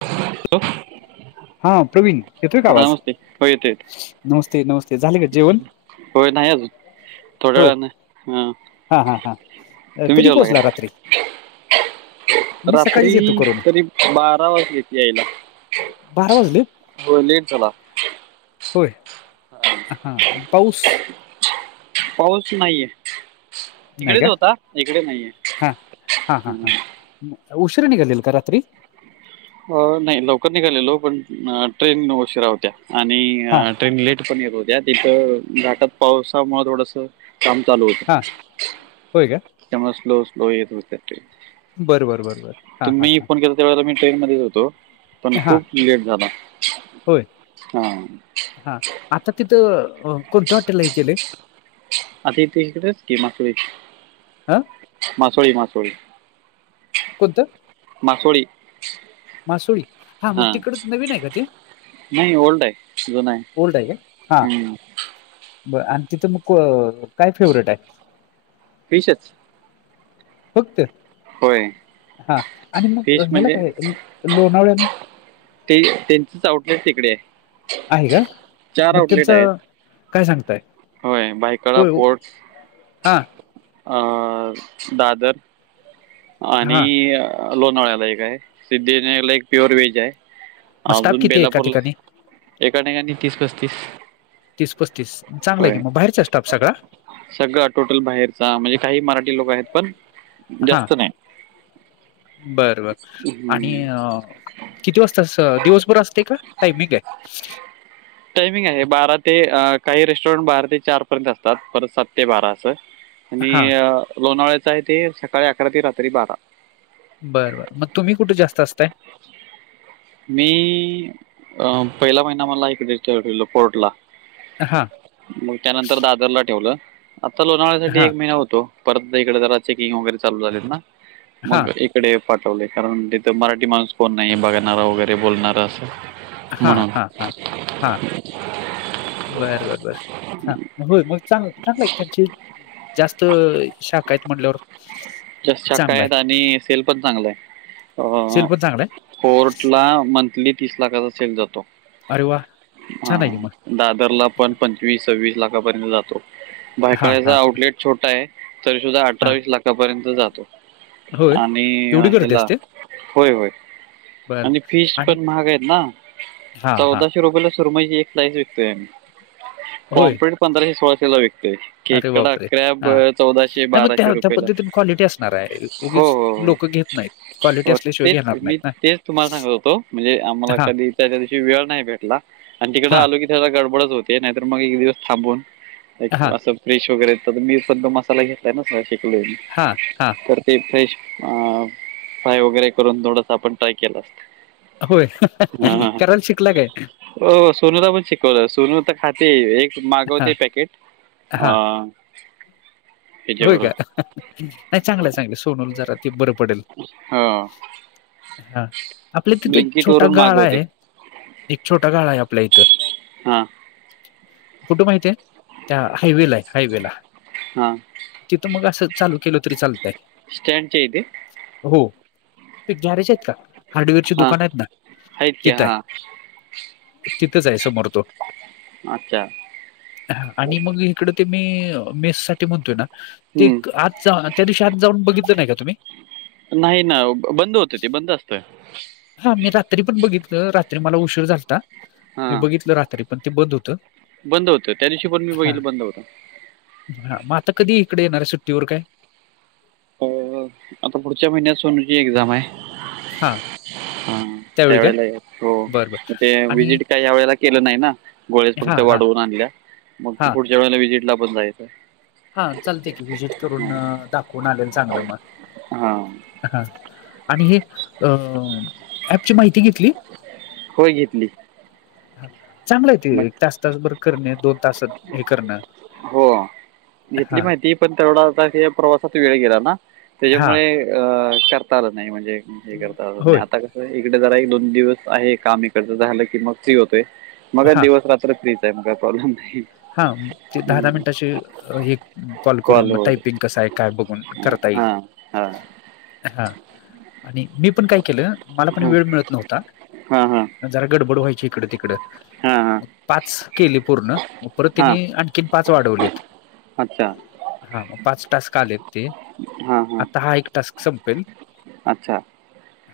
[inaudible] हा प्रवीण, येतोय का हा आवाज नमस्ते हो येतो येतो नमस्ते नमस्ते झाले का जेवण. होय नाही अजून. थोड्या होय वेळान ह हा हा हा अ, तुम्ही कधी जेवला पोहोचला रात्री काय. मी सकाळीच येतो रात्री करून तरी बारा वाजलेत यायला. बारा वाजले हो लेट झाला होय. आ हा पाऊस! पाऊस नाहीये. नाही तिकडेच का होता इकडे नाहीये ह. उशीर निघाल्याल का रात्री? अ नाही लवकर निघालेलो पण ट्रेन उशिरा होत्या आणि हा ट्रेन लेट. अडचण येत होत्या तिथं घटात पावसामुळं थोडस काम चालू होतं. हा होय का! त्यामुळे स्लो स्लो येत होते ते बरं बरं बरं बरं हा हा तुम्ही फोन केल. त्यावेळेला मी ट्रेन मध्ये होतो पण हा हा खूप लेट झाला होय हा. हा आता तिथं कोणत्या हॉटेल हे केलंय? आता इथं इकडं की मासुळी हा मासुळी मासुळी. कोत! मासुळी. मासुळी हा मग तिकड नवीन आहे का ते? नाही ओल्ड आहे जुन आहे ओल्ड का हा हम्म. ब आणि तिथं मग काय फेवरेट हाय? फिशच. फक्त होय हा आणि मग फिश ह्याला म्हणजे काय लोणावळ्या ला? ते त्यांचेच आउटलेट तिकडे आहे आहे का चार मग आउटलेट आहेत. त्यांचं काय सांगताय होय भायखळा होय पोर्टस. हा! अ दादर! हा आणि लोणाळ्याला एक हाय सिद्धीविनायकला एक प्युअर वेज हाय. मग स्टाफ अजून किती आहे एका बेलापूरला ठिकाणी एका ठिकाणी तीस पस्तीस. तीस पस्तीस चांगलं हाय की मग बाहेरचा हाय स्टाफ सगळा? सगळा टोटल बाहेरचा म्हणजे काही मराठी लोक आहेत पण जास्त नाही. बर बर आणि हम्म. अ. किती वाजता अस दिवसभर असते का टायमिंग आहे? टायमिंग आहे बारा ते अ काही रेस्टॉरंट बारा ते चार पर्यंत असतात परत सात ते बारा असं आणि हा लोणावळ्यात इथं हाय ते सकाळी अकरा ते रात्री बारा. बरं बरं मग तुम्ही कुठ जास्त असताय? मी अ पहिला महिना मला इकडच ठेवल्याल पोर्ट ला. हा मग त्यानंतर दादरला ठेवलं आता लोणावळ्यासाठी हा एक महिना होतो. परत इकडे जरा चेकिंग वगैरे चालू झालेत ना हा मग एक कडे पाठवले कारण तिथं मराठी माणूस कोण नाही बघणारा वगैरे बोलणारा अस. हां हां हां हां बरं बरं बर हा होय मग चांगलं चांगलं एक त्यांची जास्त शाखा आहेत म्हटल्यावर जास्त चांगला शाखायेत आहे आणि सेल पण चांगलं सेल आहे. पण चांगला आहे कोर्ट ला मंथली तीस लाखाचा चेक जातो. अरे वा हा छान आहे की मग. दादरला पण पंचवीस सव्वीस लाखापर्यंत जातो हां, भायकळ्याचा हां, आउटलेट छोटा आहे. तरी सुद्धा हां. अठरावीस लाखापर्यंत जातो. होय? आणि एवढी गर्दी हेला असते? होय होय. बरं आणि फीस आणि पण महागा आहेत ना हां, हां. चौदाशे रुपययाला सुरमय हे एक स्लाईस विकतेय होय? पॉमप्रेट पंधराशे सोळाशेला विकतय. अरे खेकडा बापरे! कराॅब हां. चौदाशे नाही मग बाराशे त्या त्या रुपयेला. [unintelligible] असणार आहे. हो उगीच हो हो लोकं घेत नाहीत. क्वालिटी हो असल्याशिवाय तेच घेणार मी नाहीत ना. तेच तुम्हाला सांगत होतो म्हणजे आम्हाला हां, कधी च्या दिवशी वेळ नाही भेटला आणि तिकडे हां, आलो गडबडच होती नाहीतर मग एक दिवस थांबून हां, असं. फ्रेश वगैरे तर मी सद्धा मसाला घेतलाय ना शिकलोय हां हां. तर ते फिश फ्रेश अ फ्राय वगैरे करून थोडसं आपण ट्राय केलं असतं. होय हां हां हां. करायला शिकला काय. हो सोनुला पण शिकवलं. सोन खाते एक हां, मागवते पॅकेट अ हां. होय हेच्यावर का? नाही चांगलंय चांगलंय सोनूला जरा ते बरं पडेल. हा हा आपल्या तिथे एक ब्लिंकिट छोटा वरून गाळा मागवते आहे. एक छोटा गाळा आहे आपल्या इथं. हा कुठे माहित आहे त्या हायवे ला आहे हायवे ला. हा तिथं मग असं चालू केलं तरी चालतंय. स्टॅंडच्या इथे. हो ते गॅरेज आहेत का हार्डवेअर ची हां दुकान आहेत ना आहेत की तिथं हाय. हां तिथंच आहे समोर तो. अच्छा ह आणि मग इकडं ते मी मेस साठी म्हणतोय ना ते हम्म आज त्या दिवशी आत जाऊन बघितलं नाही का तुम्ही. नाही ना बंद होतं ते बंद असतंय. हा मी रात्री पण बघितलं रात्री मला उशीर झालता मी हां बघितलं रात्री पण ते बंद होतं. बंद होतं त्या दिवशी पण मी हा बघितलं बंद होतं. हा मग आता कधी इकडे येणार आहे सुट्टीवर काय. आता पुढच्या महिन्यात सोनूची एक्झाम आहे. हा ह त्यावेळी काय त्यावेळेला येतो बरं बरं ते आणि विजिट काय या वेळेला केलं नाही ना गोळेस हा फक्त हा वाढवून आणल्या मग त हा पुढच्या वेळेला विजिटला पण जायचं. हा चालते की व्हीजिट करून दाखवून आलेल चांगलं मग. हां हा आणि हे अ ऍपची माहिती घेतली. होय घेतली. चांगला आहे ते मग एक तास तास बर करणे दोन तासत हे करणं हो घेतली हा माहिती पण तेवढा आ प्रवासात वेळ गेला ना हा त्याच्यामुळे अ करता आला नाही म्हणजे हे करता होय आता इकडे जरा एक दोन दिवस आहे काम इकडचं झालं की मग फ्री होतोय मग हा दिवस रात्र फ्री त्यात काय प्रॉब्लेम नाही हा दहा दहा हम्म. मिनिटाचे एक कॉल करून मग टायपिंग कसं आहे काय बघून करता येईल हा हा आणि मी पण काय केलं मला पण हां वेळ मिळत नव्हता हां हां जरा गडबड व्हायची इकडे तिकडं हां हां मग पाच केली पूर्ण मग परत हां त्यांनी आणखीन पाच वाढवलेत अच्छा हा मग पाच टास्क आलेत ते हां हां आता हा एक टास्क संपेल अच्छा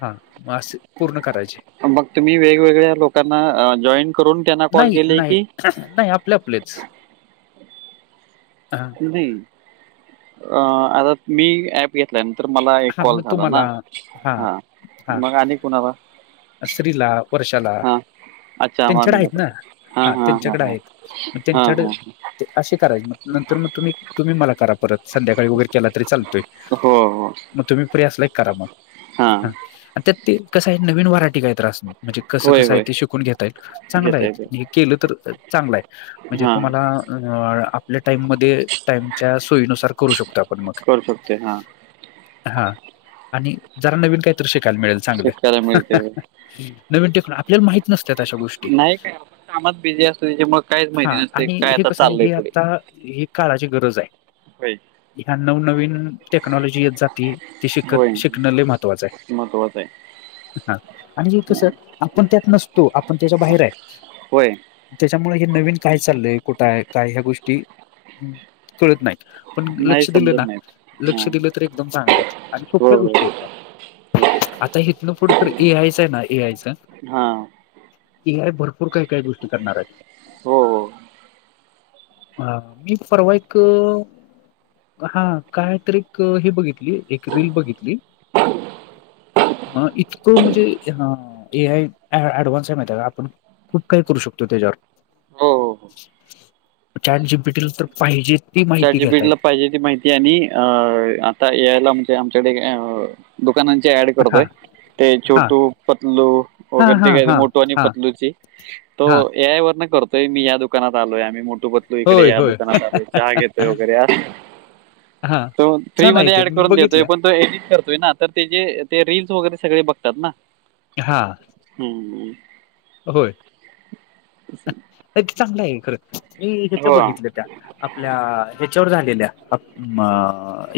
हा मग असे पूर्ण करायचे मग तुम्ही वेगवेगळ्या लोकांना जॉईन करून त्यांना कॉल नाही केले नाही की नाही आपले आपलेच हा आी घेतल्यानंतर मला एक हा कॉल मग झाला ना, तुम्हाला हा हा मग आणि कुणाला स्त्रीला पुरुषाला हां अच्छा त्यांच्याड मामीना आहेत पण ना हां हा हां हां त्यांच्याकडे हां आहेत मग हां त्यांच्याड हां असे करायचे मग नंतर मग तुम्ही तुम्ही मला करा परत संध्याकाळी वगैरे केला तरी चालतोय हो हो मग तुम्ही प्रिस लाईक करा मग हां ह त्यात ते कसं आहे नवीन व्हरायटी काहीत्रास म्हणजे कसं होय कसं आहे होय ते शिकून घेता येईल चांगलं घेता येते आहे केलं तर चांगलं आहे म्हणजे हां तुमला आपल्या टाईम टामच्या सोयीनुसार करू शकतो आपण मग करू शकते हां हा आणि जरा नवीन काहीतरी शिकायला मिळेल चांगलं शिकायला मिळते नवीन टिकून आपल्याला माहित नसत अशा गोष्टी नाही काय आपण कामात बिझी असतो त्याच्यामुळे काहीच माहिती हा नसते आणि काय हे आता कसं आहे चाललंय हे पुढे आता ह काळाची गरज आहे होय ह्या नवनवीन टेक्नॉलॉजी येत जाती ती होय शिकत शिकण महत्वाचं आहे महत्वाचं आहे हा आणि कस हां आपण त्यात नसतो आपण त्याच्या बाहेर आहे होय त्याच्यामुळे हे नवीन काय चाललंय कुठ आहे काय ह्या गोष्टी कळत नाही पण नाही लक्ष दिलं ना समजत नाही लक्ष हां दिलं तर एकदम चांगलं आहे आणि हो सोप्या गोष्टी हो आहेत आता हेतनं फडत ए आयच आहे ना ए आयच हां ए आय भरपूर काय काही गोष्टी करणार आहेत हो हो हो हा मी परवा एक एक हा काय तर एक हे बघितली एक रील बघितली हा इ त म्हणजे ए आय ऍडव्हान्स आहे माहिती आहे का आपण खूप काही करू शकतो त्याच्यावर हो हो चार जी बीटला तर पाहिजे ती माहिती चारजी घेता पीला येते पाहिजे ती माहिती आणि अ आता यायला म्हणजे आमच्याकडे अ दुकानांची ऍड हा करतोय ते हा छोटू पतलू हा वगैर हा ते का हा मोठू आणि हा पतलूची तो हा या वर न करतोय मी या दुकानात आलोय आम्ही मोठू पतलू इकडे होय या होय दुकानात आलोय चहा घेतो वगैरे या हा तो फ्री छान आहे मध्ये ते ऍड मी करून देतोय बघितल्या पण तो एडिट करतोय ना तर ते जे ते रीलस वगैरे सगळे बघतात ना हां हम्म.... होय नाही ते चांगलं आहे खरं मी ह्याच्या हो बघितलं त्या, आपल्या ह्याच्यावर झालेल्या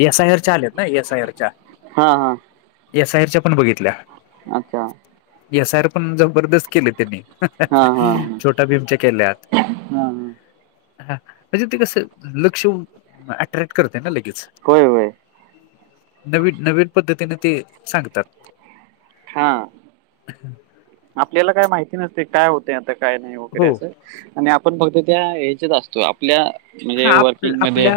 एस आय आरच्या आलेत ना एस आय आर च्या, हा, हा! एस आयरच्या पण बघितल्या अच्छा. एस आर पण जबरदस्त केले त्यांनी हा हा हा छोट केल्या हा, हा. म्हणजे ते कस लक्ष अट्रॅक्ट करते ना लगेच. होय होय नवीन नवीन पद्धतीने ते सांगतात. हा. अ्. [unintelligible] आपल्याला काय माहिती नसते काय होते आता काय नाही वगैरे हो असं आणि आपण फक्त त्या ह्याच्यात असतो. त आपल्या हा म्हणजे आप वर्किंग मध्ये आपल्या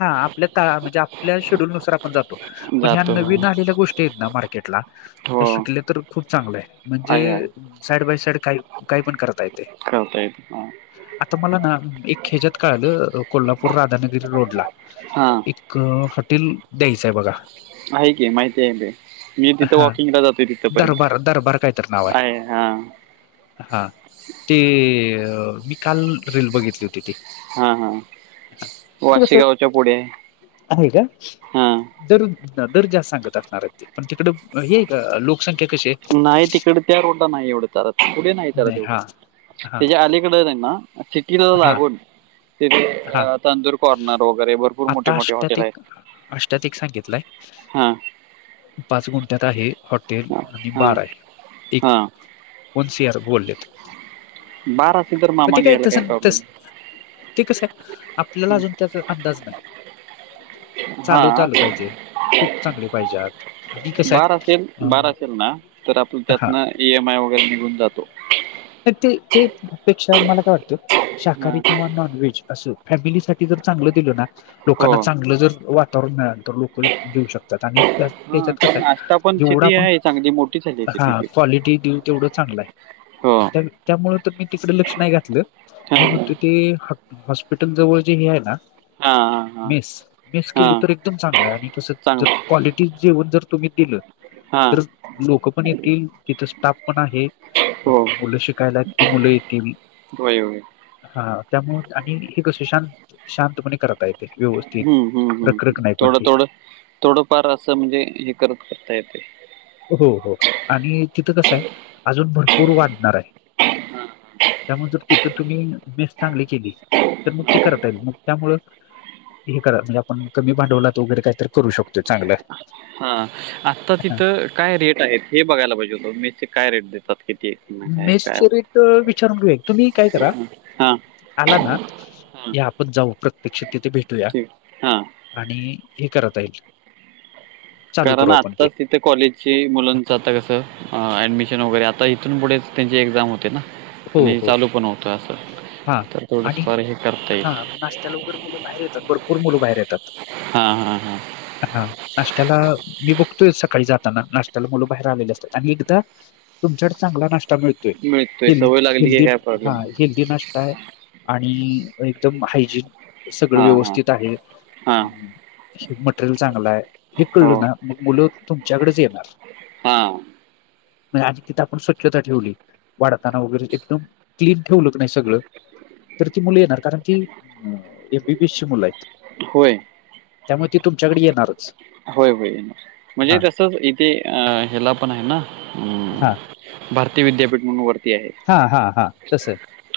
हा आपल्या म्हणजे आपल्या शेड्यूल नुसार आपण जातो. पण ह्या जातो नवीन आलेल्या गोष्टी आहेत ना मार्केटला त्या हो शिकले तर खूप चांगलं आहे. आहे आहे म्हणजे साईड बाय साईड काही काही पण करता येते. करता येत हा. आता मला ना एक ह्याच्यात काळलं. कोल्हापूर राधानगिरी रोडला हा हा एक हॉटेल द्यायचं आहे बघा. आहे की माहिती आहे ते. मी तिथे हा वॉकिंगला जातोय दरबार दरबार काय तर नाव तिथपर्यंत आहे हा. हा ते मी काल रील बघितली होती ती. हा, हा ते कसं वाशीिगावच्या पुढे आहे का हा. दर दर जा सांगत असणार ते पण तिकड हे का लोक. नाही तिकड त्या रोडला नाही एवढत पुढे नाहीत नाही एवढं हा हा त्याच्या अलीकडे. ना चिकी ला हा लागून. तिथे हा तांंदूर कॉर्नर वगैरे भरपूर मोठे, आता मोठे हॉटेल आहेत. कुठला हा आहे? पाच गुंठ्यात आहे हॉटेल हां आणि हां बार आहे एक हां वन सी आर. बोललेत बार असेल तर पण मामा ते काय घ्यायला प्रॉब्लेम तसस ते कसं आहे आपल्याला अजून त्याचा अंदाज नाही. हा... चालवता आलं पाहिजे कुक चांगले पाहिजेत आणि कसं बार आहे असेल बार असेल ना तर आपलं अ हा त्यातून. ई एम आय वगैरे निघून जातो. तर ते, ते पेक्षा मला काय वाटतं हां शाकाहारी किंवा नॉनव्हेज असं फॅमिलीसाठी, च दि ना हो लोकांना चांगलं जर वातावरण मिळाल तर. जेऊ शकतात आणि त्या हां त्याच्यात कस कारण आष्टा आहे पण जेवढा सिटी आपण आहे चांगली मोठी झाली आहे हा सिटी ती क्वालिटी देऊ तेवढं चांगलं आहे.. हो! त्यामुळे तर मी तिकडे लक्ष नाही घातलं मी हां म्हणतो ते हॉस्पिटल, जवळ जे हे आहे ना हां हां हां मेस, मेस केली हां तर एकदम चांगलं आहे आणि तस जर चांगलं क्वालिटी जेवण जर तुम्ही दिलं हां तर लोक पण येतील तिथं स्टाफ पण आहे. हो मुल शिकायला ती मुलं येतील. होय होय हा त्यामुळे आणि हे कस शांत शांतपणे करता येत. हम्म, हम्म, हम्म थोडं, थोडं थोडंफार असं म्हणजे हे करत करता येते. हो, हो आणि तिथं कसं आहे अजून भरपूर वाढणार आहे. त्यामुळेण तिथ तुम्ही मेस चांगली केली तर मग ते करता येईल. हे करा म्हणजे आपण कमी भांडवला तर वगैरे काय तर करू शकतो चांगलं. हा आत्ता हां. तिथं काय रेट आहेत हे बघायला पाहिजे होत मेस चे ाय रेट देतात कि मेस चे रेट विचारून घेऊया तुम्ही काय करा? हा आला ना हा की आपण जाऊ प्रत्यक्ष तिथे भेटूया. ठीक हा आणि हे करता येईल. चालू कारण करू आपण आत्ताच ते कॉलेजची मुलांच आता कसं ऍडमिशन वगैरे आता इथून पुढेच त्यांची एक्झाम होते ना. हो आणि हो. चालू पण होतोय असं. हा तर थोडस फार हे करता येईल. त्या लवकर मुले बाहेर येतात. भरपूर मुलं बाहेर येतात. हा हा हा हा नाश्त्याला मी बघतोय सकाळी जाताना नाश्त्याला मुलं बाहेर आलेले असतात. आणि एकदा तुमच्याक चांगला नाष्ट्या मिळतोय. मिळतोय सवय हेल्दी लागली की हेल्दी काय हा प्रॉब्लेम नाही. हेल्दी नाश्ता आहे. आणि एकदम हायजीन. सगळं हां हां व्यवस्थित आहे. हां हे मटेरियल चांगल आहे. हे कळल हो ना मग मुलं तुमच्याकडेच येणार. हा म्हणजी आज तिथं आपण स्व्छता ठेवली. वाढताना वगैरे एकदम क्लीन ठेवल की नाही सगळ तर ती मुलं येणार. कारण ती एमबीबीएस ची मुलं आहेत. होय. त्यामुळे ती तुमच्याकडे येणारच. होय होय हा म्हणजे तसच इथे अ हेला पण आहे ना. हम्म हा भारतीय विद्यापीठ म्हणून वर हा हा हा तस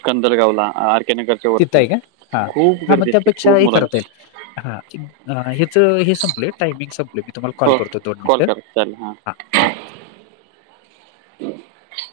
कंदलगावला आर के नगरच्या ति वरती ताई का. हा खूप हा मग गर्दी असते त्यापेक्षा खूप हे करा मुलांची त्याला. ह्याच हे संपलय. टायमिंग संपल‌. मी तुम्हाला कॉल हो करतो दोन कॉल मिनिट करा चालेल हां हा. हा [inaudible]